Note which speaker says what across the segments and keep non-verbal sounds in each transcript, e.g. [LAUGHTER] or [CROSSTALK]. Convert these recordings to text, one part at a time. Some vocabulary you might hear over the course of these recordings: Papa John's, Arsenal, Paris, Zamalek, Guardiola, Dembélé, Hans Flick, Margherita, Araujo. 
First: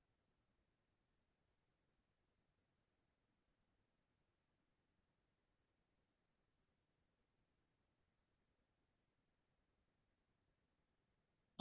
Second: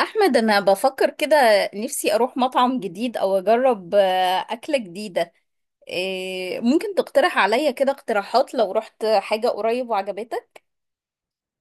Speaker 1: احمد، انا بفكر كده. نفسي اروح مطعم جديد او اجرب اكلة جديدة. ممكن تقترح عليا كده اقتراحات لو رحت حاجة قريب وعجبتك.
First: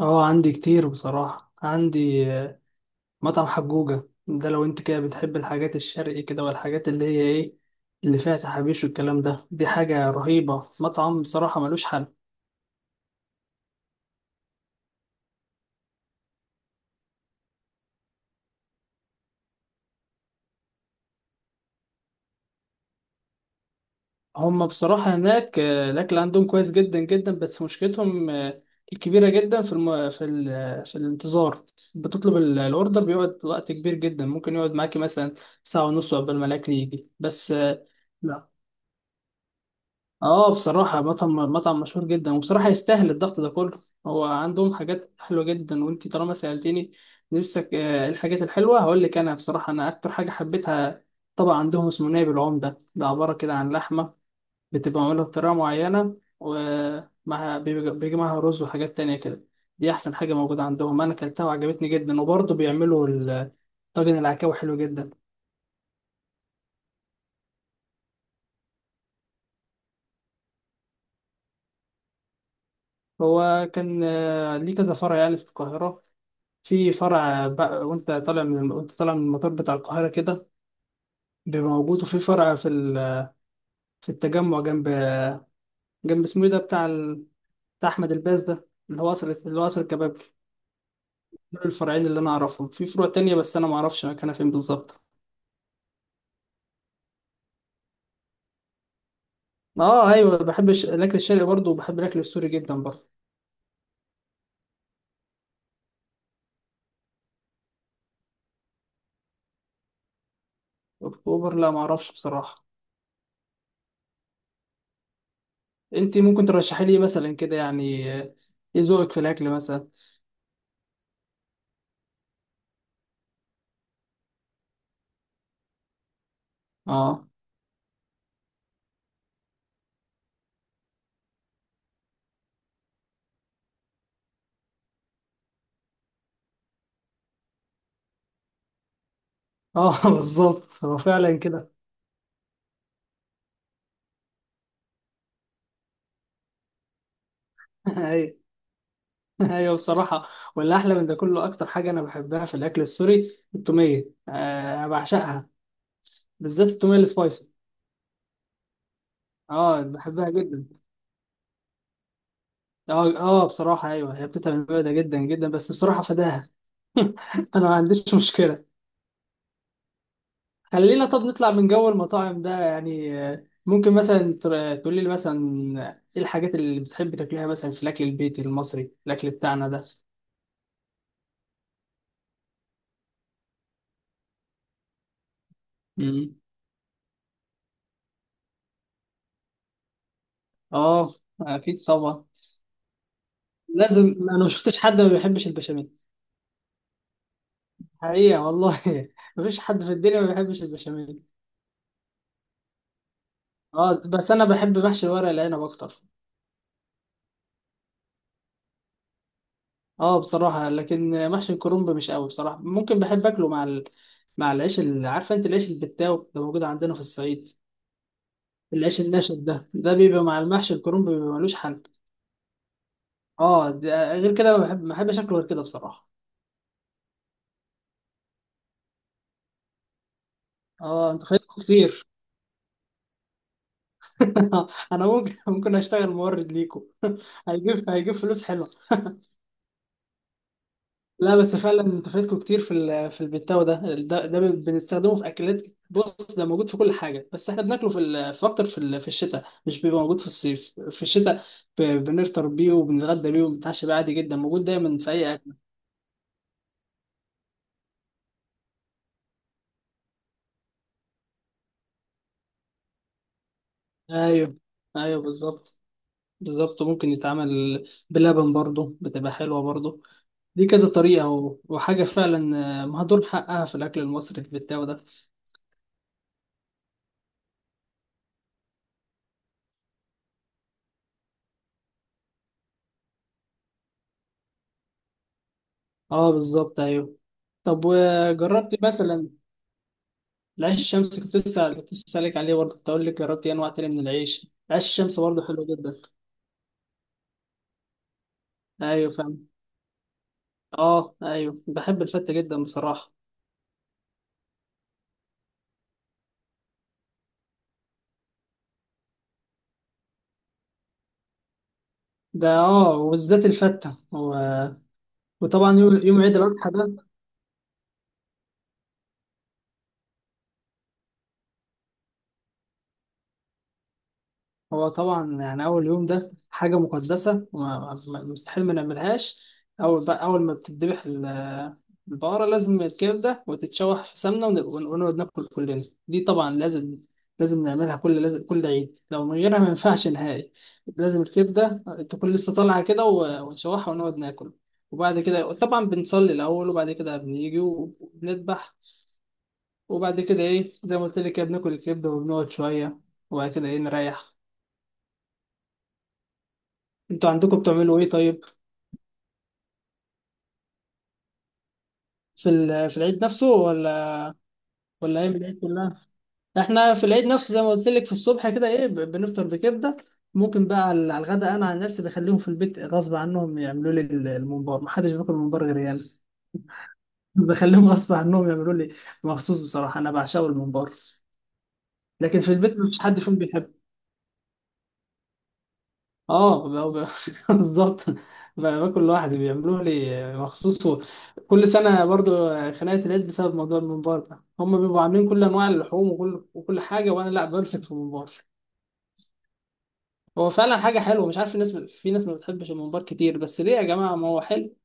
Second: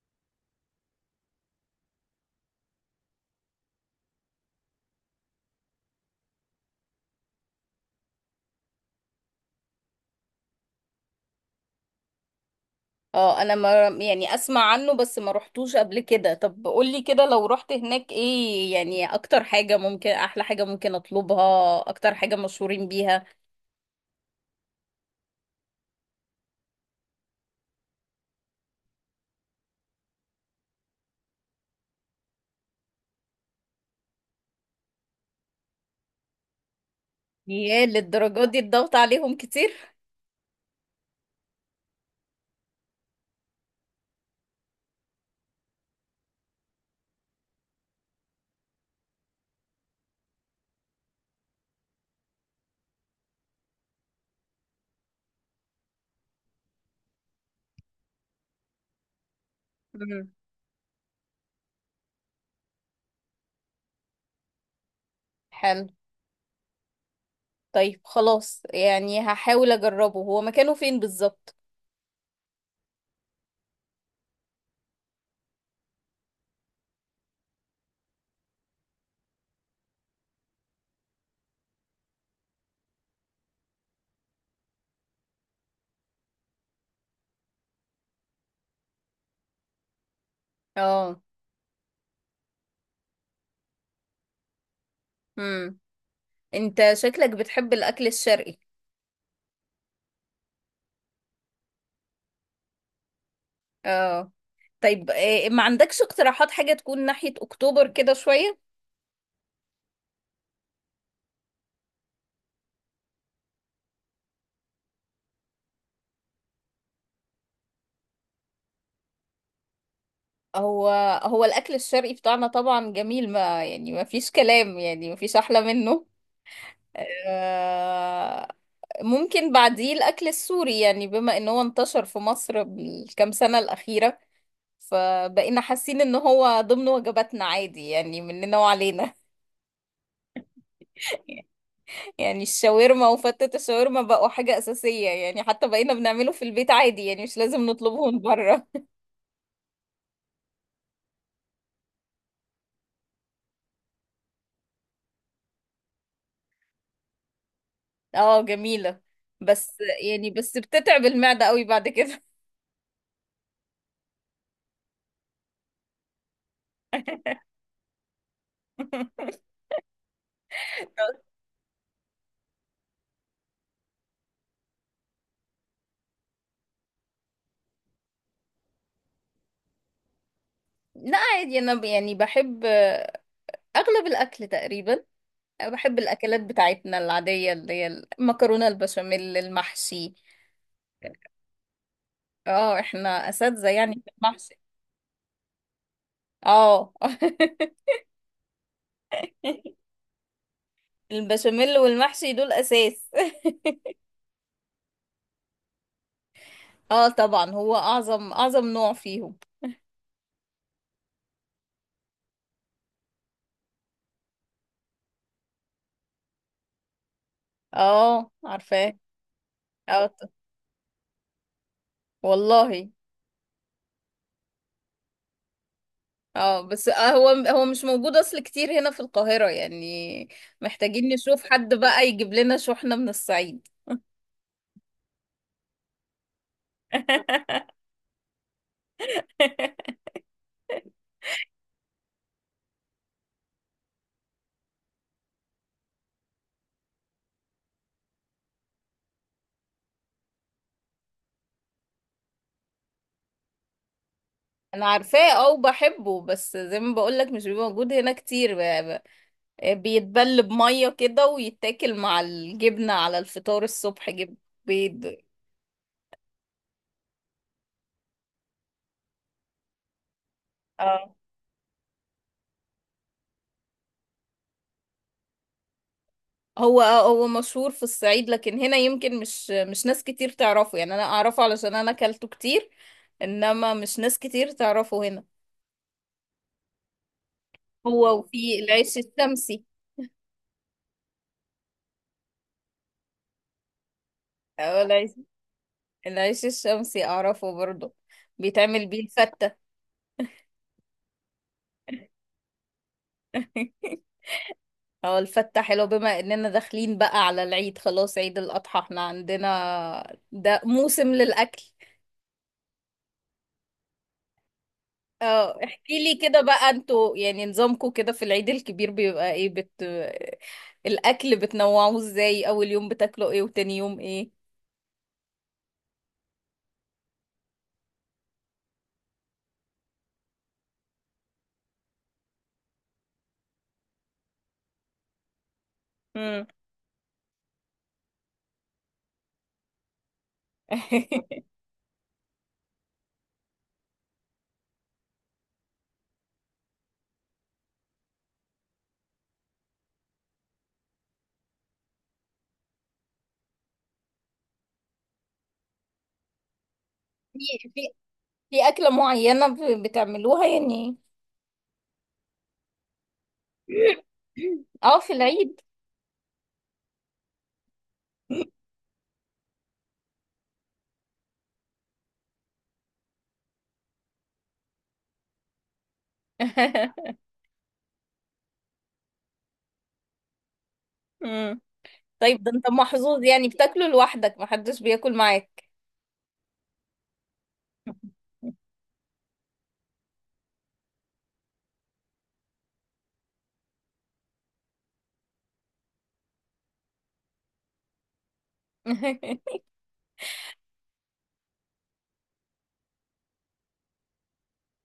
Speaker 2: اه، عندي كتير بصراحة. عندي مطعم حجوجة ده، لو انت كده بتحب الحاجات الشرقي كده والحاجات اللي هي ايه اللي فيها تحابيش والكلام ده، دي حاجة رهيبة. مطعم بصراحة ملوش حل.
Speaker 1: اه انا ما يعني اسمع عنه بس ما رحتوش قبل كده. طب قولي كده لو رحت هناك ايه يعني اكتر حاجة ممكن، احلى حاجة ممكن اطلبها، اكتر حاجة مشهورين بيها.
Speaker 2: هما بصراحة هناك الأكل عندهم كويس جدا جدا، بس مشكلتهم الكبيرة جدا في في الانتظار. بتطلب الأوردر بيقعد وقت كبير جدا، ممكن يقعد معاكي مثلا ساعة ونص قبل ما الأكل يجي، بس
Speaker 1: ياه، للدرجة
Speaker 2: لا.
Speaker 1: دي الضغط عليهم كتير؟
Speaker 2: اه، بصراحة مطعم مشهور جدا، وبصراحة يستاهل الضغط ده كله. هو عندهم حاجات حلوة جدا، وانت طالما سألتني نفسك إيه الحاجات الحلوة، هقول لك. انا بصراحة، انا اكتر حاجة حبيتها طبعا عندهم اسمه نايب العمدة. ده عبارة كده عن لحمة بتبقى معمولة بطريقة معينة، ومعها بيجي معاها رز وحاجات تانية كده. دي احسن
Speaker 1: مم.
Speaker 2: حاجة موجودة عندهم، انا اكلتها وعجبتني جدا. وبرضه بيعملوا طاجن العكاوي، حلو جدا.
Speaker 1: حلو. طيب خلاص يعني هحاول اجربه. هو مكانه فين بالظبط؟
Speaker 2: هو كان ليه كذا فرع يعني في القاهرة. في فرع بقى وانت طالع من المطار بتاع القاهرة كده، بيبقى موجود. وفي فرع في في التجمع، جنب اسمه ايه ده بتاع بتاع أحمد الباز ده، اللي هو قصر الكباب.
Speaker 1: اه.
Speaker 2: دول الفرعين اللي أنا أعرفهم. في فروع تانية بس أنا معرفش مكانها فين بالظبط.
Speaker 1: مم. انت شكلك بتحب الاكل الشرقي.
Speaker 2: اه أيوة، بحب الأكل الشرقي برضه، وبحب الأكل السوري جدا برضه.
Speaker 1: اه. طيب، ما عندكش اقتراحات حاجة تكون ناحية اكتوبر كده شوية؟
Speaker 2: أكتوبر لا معرفش بصراحة. أنت ممكن ترشحي لي مثلا كده، يعني إيه ذوقك في الأكل مثلا.
Speaker 1: هو هو الاكل الشرقي بتاعنا طبعا جميل، ما يعني ما فيش كلام، يعني ما فيش احلى منه.
Speaker 2: اه
Speaker 1: آه، ممكن بعديه الاكل السوري، يعني بما ان هو انتشر في مصر بالكام سنة الأخيرة فبقينا حاسين ان هو ضمن وجباتنا عادي، يعني مننا وعلينا.
Speaker 2: اه [LAUGHS] بالظبط، هو
Speaker 1: [LAUGHS]
Speaker 2: فعلا كده.
Speaker 1: يعني الشاورما وفتة الشاورما بقوا حاجة أساسية، يعني حتى بقينا بنعمله في البيت عادي، يعني مش لازم
Speaker 2: [LAUGHS]
Speaker 1: نطلبه من
Speaker 2: ايوه.
Speaker 1: بره.
Speaker 2: [LAUGHS] ايوه بصراحه. واللي احلى من ده كله، اكتر حاجه انا بحبها في الاكل السوري التوميه، آه أنا بعشقها، بالذات التوميه السبايسي.
Speaker 1: [LAUGHS] اه، جميلة. بس
Speaker 2: اه
Speaker 1: يعني
Speaker 2: بحبها
Speaker 1: بس
Speaker 2: جدا.
Speaker 1: بتتعب المعدة قوي بعد كده.
Speaker 2: اه اه بصراحه ايوه، هي بتتعب المعده ده جدا جدا، بس بصراحه فداها. [LAUGHS] انا ما عنديش مشكله.
Speaker 1: [LAUGHS]
Speaker 2: خلينا طب نطلع من جو المطاعم ده، يعني ممكن مثلا تقول لي مثلا ايه الحاجات اللي بتحب تاكلها مثلا في الاكل البيتي المصري، الاكل بتاعنا ده.
Speaker 1: لا عادي، أنا يعني بحب أغلب الأكل تقريبا. بحب
Speaker 2: مم.
Speaker 1: الأكلات بتاعتنا العادية اللي هي المكرونة، البشاميل، المحشي.
Speaker 2: اه اكيد طبعا.
Speaker 1: اه احنا أساتذة يعني
Speaker 2: لازم.
Speaker 1: في
Speaker 2: انا ما
Speaker 1: المحشي.
Speaker 2: شفتش حد ما بيحبش البشاميل،
Speaker 1: اه.
Speaker 2: حقيقة والله. [LAUGHS] مفيش
Speaker 1: [LAUGHS]
Speaker 2: حد في الدنيا ما بيحبش البشاميل.
Speaker 1: البشاميل والمحشي دول أساس.
Speaker 2: اه، بس انا بحب محشي ورق العنب اكتر.
Speaker 1: [LAUGHS] اه طبعا، هو أعظم أعظم نوع فيهم.
Speaker 2: اه بصراحة، لكن محشي الكرنب مش قوي بصراحة. ممكن بحب اكله مع مع العيش، اللي عارفة انت، العيش البتاو ده موجود عندنا في الصعيد.
Speaker 1: اه عارفاه.
Speaker 2: العيش الناشف ده، ده
Speaker 1: اه
Speaker 2: بيبقى
Speaker 1: ط-
Speaker 2: مع المحشي الكرنب بيبقى ملوش حل.
Speaker 1: والله.
Speaker 2: اه، ده غير كده ما بحبش اكله غير كده بصراحة.
Speaker 1: اه بس آه، هو مش موجود اصل كتير هنا في القاهرة يعني. محتاجين
Speaker 2: اه انت
Speaker 1: نشوف
Speaker 2: فايتكوا
Speaker 1: حد
Speaker 2: كتير.
Speaker 1: بقى يجيب لنا شحنة من الصعيد.
Speaker 2: [LAUGHS] انا ممكن اشتغل مورد ليكوا.
Speaker 1: [LAUGHS]
Speaker 2: [LAUGHS] هيجيب فلوس حلوة. لا بس فعلا انتوا فايتكوا كتير في في البتاو ده، ده بنستخدمه في اكلات. بص، ده موجود في كل حاجه، بس احنا بناكله في في الشتاء. مش بيبقى موجود في الصيف، في الشتاء بنفطر بيه وبنتغدى بيه وبنتعشى بيه، عادي جدا، موجود
Speaker 1: انا
Speaker 2: دايما في
Speaker 1: عارفاه،
Speaker 2: اي
Speaker 1: اه
Speaker 2: اكل.
Speaker 1: وبحبه، بس زي ما بقولك مش بيبقى موجود هنا كتير. بيتبل بمية كده ويتاكل مع الجبنة على الفطار الصبح، جبن،
Speaker 2: ايوه،
Speaker 1: بيض.
Speaker 2: ايوه بالظبط. بالظبط. ممكن يتعمل بلبن برضه، بتبقى حلوه برضه. دي كذا
Speaker 1: اه
Speaker 2: طريقه وحاجه فعلا مهدور حقها في الاكل المصري، البتاو ده.
Speaker 1: هو مشهور في الصعيد، لكن هنا يمكن مش ناس كتير تعرفه يعني. انا اعرفه علشان انا اكلته كتير، انما مش ناس كتير تعرفه هنا.
Speaker 2: اه بالظبط ايوه. طب
Speaker 1: هو، وفي
Speaker 2: وجربت
Speaker 1: العيش
Speaker 2: مثلا
Speaker 1: الشمسي.
Speaker 2: العيش الشمس؟ كنت لسه سالك عليه برضه، كنت اقول لك جربت إيه انواع تانية من العيش.
Speaker 1: أو
Speaker 2: العيش
Speaker 1: العيش
Speaker 2: الشمس برضه حلو جدا.
Speaker 1: العيش الشمسي اعرفه برضه. بيتعمل بيه
Speaker 2: ايوه فاهم.
Speaker 1: الفتة.
Speaker 2: اه ايوه، بحب الفته جدا بصراحه.
Speaker 1: [LAUGHS] هو الفتة حلو، بما اننا داخلين بقى على العيد خلاص، عيد الاضحى احنا عندنا ده موسم للاكل.
Speaker 2: ده اه، وبالذات الفته و...
Speaker 1: اه
Speaker 2: وطبعا
Speaker 1: احكي
Speaker 2: يوم
Speaker 1: لي
Speaker 2: يوم عيد
Speaker 1: كده بقى،
Speaker 2: الاضحى ده.
Speaker 1: انتوا يعني نظامكم كده في العيد الكبير بيبقى ايه؟ بت الاكل بتنوعوه ازاي؟ اول يوم بتاكلوا ايه وتاني يوم ايه؟
Speaker 2: هو طبعا، يعني أول يوم ده حاجة مقدسة مستحيل ما نعملهاش. أول بقى أول ما بتذبح البقرة، لازم الكبدة وتتشوح في سمنة ونقعد ناكل كلنا. دي
Speaker 1: مم.
Speaker 2: طبعا لازم، لازم نعملها كل، لازم كل عيد، لو من غيرها ما ينفعش نهائي. لازم
Speaker 1: [LAUGHS]
Speaker 2: الكبدة تكون لسه طالعة كده ونشوحها ونقعد ناكل. وبعد كده طبعا بنصلي الأول، وبعد كده بنيجي وبنذبح، وبعد كده إيه، زي ما قلت لك كده، بناكل الكبدة وبنقعد شوية، وبعد كده إيه، نريح. انتوا عندكم
Speaker 1: في
Speaker 2: بتعملوا ايه طيب،
Speaker 1: في اكلة معينة بتعملوها يعني؟
Speaker 2: في في العيد نفسه، ولا
Speaker 1: اه في
Speaker 2: ولا ايام العيد
Speaker 1: العيد.
Speaker 2: كلها؟ احنا في العيد نفسه، زي ما قلت لك، في الصبح كده ايه، بنفطر بكبده. ممكن بقى على الغداء، انا عن نفسي بخليهم في البيت غصب عنهم يعملوا لي الممبار. محدش بياكل ممبار غير يعني [LAUGHS]
Speaker 1: [LAUGHS]
Speaker 2: بخليهم غصب عنهم يعملوا لي مخصوص. بصراحه انا بعشقه الممبار،
Speaker 1: مم.
Speaker 2: لكن
Speaker 1: طيب،
Speaker 2: في
Speaker 1: ده انت
Speaker 2: البيت مفيش حد
Speaker 1: محظوظ
Speaker 2: فيهم
Speaker 1: يعني،
Speaker 2: بيحب.
Speaker 1: بتاكله لوحدك محدش بياكل معاك.
Speaker 2: اه [LAUGHS] بالظبط.
Speaker 1: [LAUGHS]
Speaker 2: باكل لوحدي، بيعملوه لي مخصوص كل سنه برضو خناقه العيد بسبب موضوع الممبار ده. هم بيبقوا عاملين كل انواع اللحوم وكل حاجه، وانا لا، بمسك في الممبار. هو فعلا حاجه حلوه، مش عارف الناس في ناس ما بتحبش الممبار كتير، بس ليه يا جماعه، ما هو حلو.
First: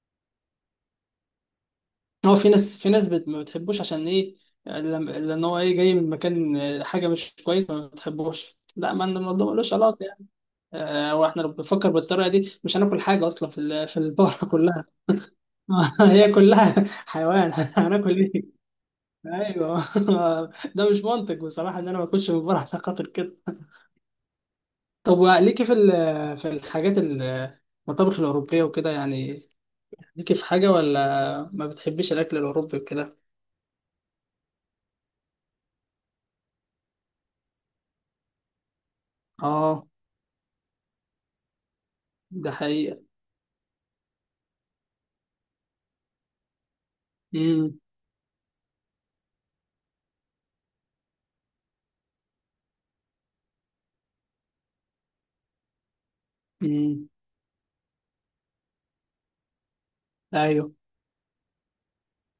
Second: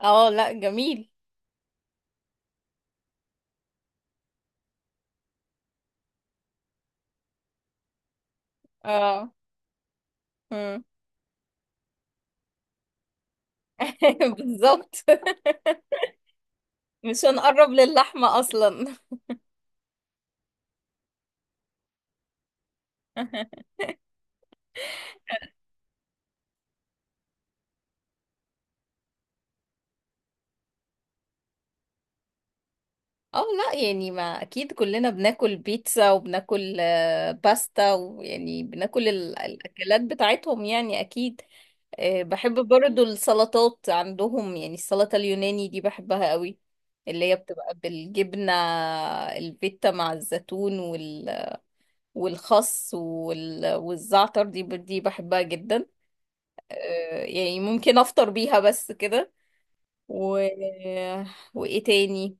Speaker 1: اه لا جميل.
Speaker 2: هو في ناس، ما بتحبوش، عشان ايه؟ لان هو ايه، جاي من مكان حاجه مش كويسه، ما بتحبوش. لا، ما
Speaker 1: اه.
Speaker 2: الموضوع ملوش علاقه يعني.
Speaker 1: مم.
Speaker 2: واحنا لو بنفكر بالطريقه دي، مش هناكل حاجه اصلا في في
Speaker 1: [LAUGHS]
Speaker 2: البقره [LAUGHS] كلها.
Speaker 1: بالظبط.
Speaker 2: [LAUGHS] هي كلها
Speaker 1: مش
Speaker 2: حيوان، [LAUGHS]
Speaker 1: هنقرب
Speaker 2: هناكل
Speaker 1: للحمة
Speaker 2: ايه؟
Speaker 1: اصلا.
Speaker 2: ايوه. [LAUGHS] ده مش منطق بصراحه ان انا ما اكلش من بره عشان خاطر كده.
Speaker 1: [LAUGHS]
Speaker 2: طب وليكي في المطابخ الاوروبيه وكده يعني؟ ليكي في حاجه ولا ما بتحبيش الاكل الاوروبي وكده؟
Speaker 1: اه لا يعني، ما اكيد كلنا بناكل بيتزا وبناكل باستا، ويعني بناكل
Speaker 2: اه
Speaker 1: الاكلات بتاعتهم يعني، اكيد.
Speaker 2: ده
Speaker 1: بحب
Speaker 2: حقيقه.
Speaker 1: برضو السلطات عندهم، يعني السلطة اليوناني دي بحبها قوي. اللي هي بتبقى
Speaker 2: امم.
Speaker 1: بالجبنة الفيتا مع الزيتون والخس والزعتر، دي دي بحبها جدا.
Speaker 2: امم.
Speaker 1: يعني ممكن افطر بيها بس كده. و...
Speaker 2: ايوه،
Speaker 1: وايه تاني؟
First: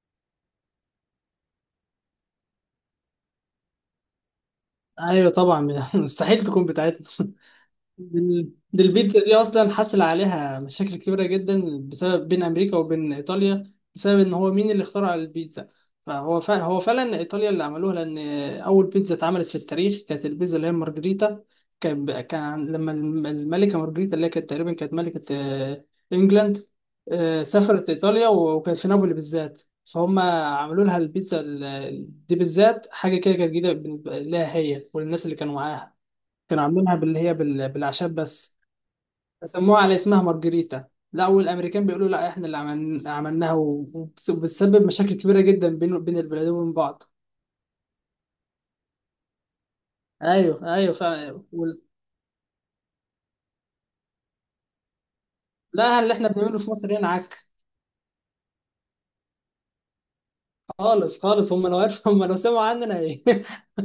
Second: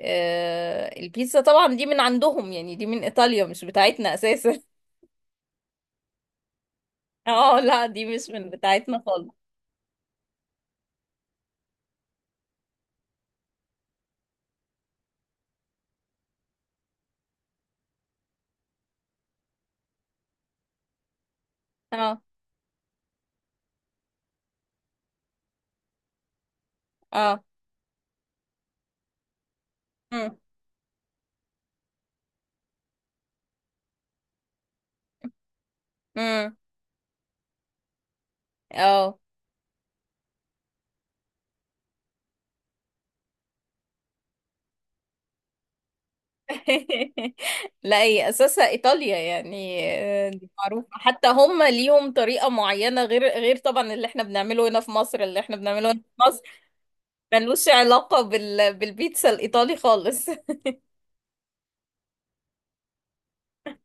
Speaker 1: البيتزا طبعا دي من عندهم، يعني دي من ايطاليا مش بتاعتنا اساسا. [LAUGHS]
Speaker 2: ايوه طبعا، [LAUGHS] مستحيل تكون بتاعتنا.
Speaker 1: اه لا دي مش من
Speaker 2: دي
Speaker 1: بتاعتنا
Speaker 2: البيتزا دي
Speaker 1: خالص.
Speaker 2: اصلا حصل عليها مشاكل كبيره جدا، بسبب بين امريكا وبين ايطاليا، بسبب ان هو مين اللي اخترع البيتزا. فهو فعلا، هو فعلا ايطاليا اللي عملوها، لان اول بيتزا اتعملت في التاريخ كانت البيتزا اللي هي مارجريتا.
Speaker 1: اه.
Speaker 2: كان لما الملكه مارجريتا، اللي هي كانت تقريبا كانت ملكه انجلاند،
Speaker 1: اه.
Speaker 2: سافرت ايطاليا وكانت في نابولي بالذات، فهم
Speaker 1: امم.
Speaker 2: عملوا لها البيتزا دي بالذات. حاجه كده كانت جديده بالنسبة لها هي وللناس اللي كانوا معاها.
Speaker 1: امم.
Speaker 2: كانوا عاملينها باللي هي بالاعشاب بس،
Speaker 1: اه.
Speaker 2: سموها على اسمها مارجريتا. لا، والامريكان بيقولوا لا، احنا اللي عملناها، وبتسبب مشاكل كبيره جدا بين البلدين وبين بعض.
Speaker 1: [LAUGHS] لا هي اساسا ايطاليا يعني. دي
Speaker 2: ايوه،
Speaker 1: معروفه،
Speaker 2: ايوه
Speaker 1: حتى
Speaker 2: فعلا،
Speaker 1: هم ليهم طريقه معينه، غير طبعا اللي احنا بنعمله هنا في مصر. اللي احنا بنعمله
Speaker 2: لا،
Speaker 1: هنا في
Speaker 2: اللي احنا
Speaker 1: مصر
Speaker 2: بنعمله في مصر هنا عك،
Speaker 1: ملوش علاقه بالبيتزا الايطالي خالص. [LAUGHS]
Speaker 2: خالص خالص. هم لو عرفوا، هم لو سمعوا عننا،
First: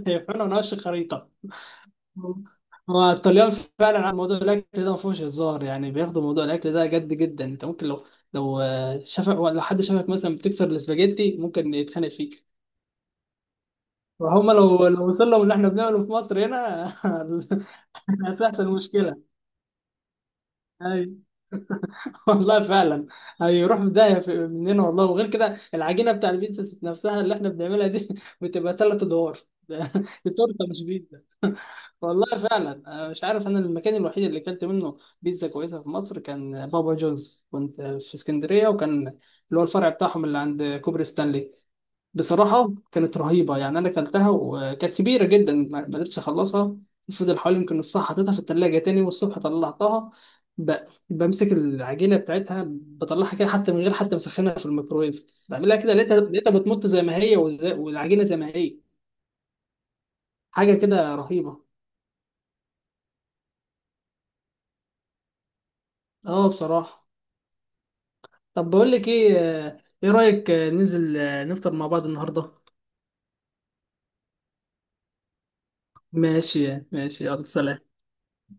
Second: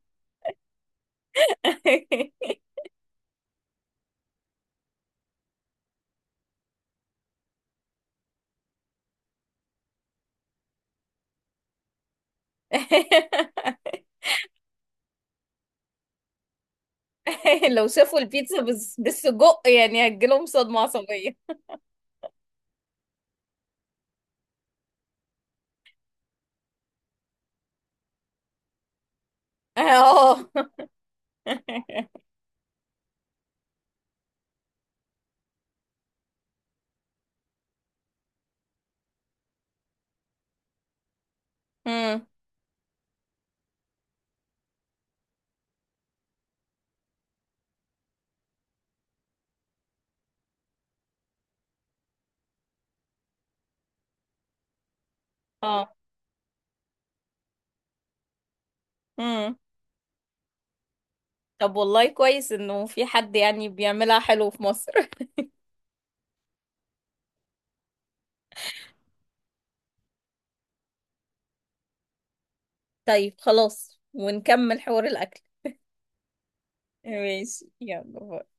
Speaker 2: هيفرقوا [LAUGHS] نقش الخريطه. هو الطليان فعلا على موضوع الاكل ده ما فيهوش هزار، يعني بياخدوا موضوع الاكل ده جد جدا. انت ممكن لو لو شافك، لو حد شافك مثلا بتكسر الاسباجيتي، ممكن يتخانق فيك. وهم لو لو وصل لهم اللي احنا بنعمله في مصر هنا،
Speaker 1: لو شافوا
Speaker 2: [LAUGHS]
Speaker 1: البيتزا
Speaker 2: هتحصل
Speaker 1: بس
Speaker 2: مشكله.
Speaker 1: بالسجق يعني هتجيلهم صدمه
Speaker 2: اي.
Speaker 1: عصبيه.
Speaker 2: [LAUGHS] والله فعلا، هيروح في داهيه مننا والله. وغير كده، العجينه بتاع البيتزا ذات نفسها اللي احنا بنعملها دي، [LAUGHS] بتبقى ثلاث ادوار. [LAUGHS] دي
Speaker 1: اه.
Speaker 2: تورته مش بيتزا.
Speaker 1: [LAUGHS]
Speaker 2: والله فعلا، أنا مش عارف. انا المكان الوحيد اللي اكلت منه بيتزا كويسه في مصر كان بابا جونز، كنت في اسكندريه، وكان اللي هو الفرع بتاعهم اللي عند كوبري ستانلي.
Speaker 1: امم.
Speaker 2: بصراحة كانت رهيبة، يعني أنا أكلتها وكانت كبيرة جدا، ما قدرتش أخلصها. فضل حوالي يمكن نصها، حطيتها في التلاجة، تاني والصبح طلعتها، ب... بمسك العجينة بتاعتها، بطلعها كده، حتى من غير حتى مسخنها في الميكرويف، بعملها
Speaker 1: اه.
Speaker 2: كده، لقيتها بتمط زي ما هي، والعجينة زي ما هي.
Speaker 1: امم.
Speaker 2: حاجة كده رهيبة.
Speaker 1: طب والله كويس انه في حد يعني بيعملها حلو في مصر.
Speaker 2: أه بصراحة. طب بقول لك إيه، إيه رأيك ننزل نفطر مع بعض النهاردة؟
Speaker 1: [LAUGHS] طيب خلاص، ونكمل حوار الاكل.
Speaker 2: ماشي ماشي، يلا
Speaker 1: ماشي،
Speaker 2: سلام.
Speaker 1: يلا باي.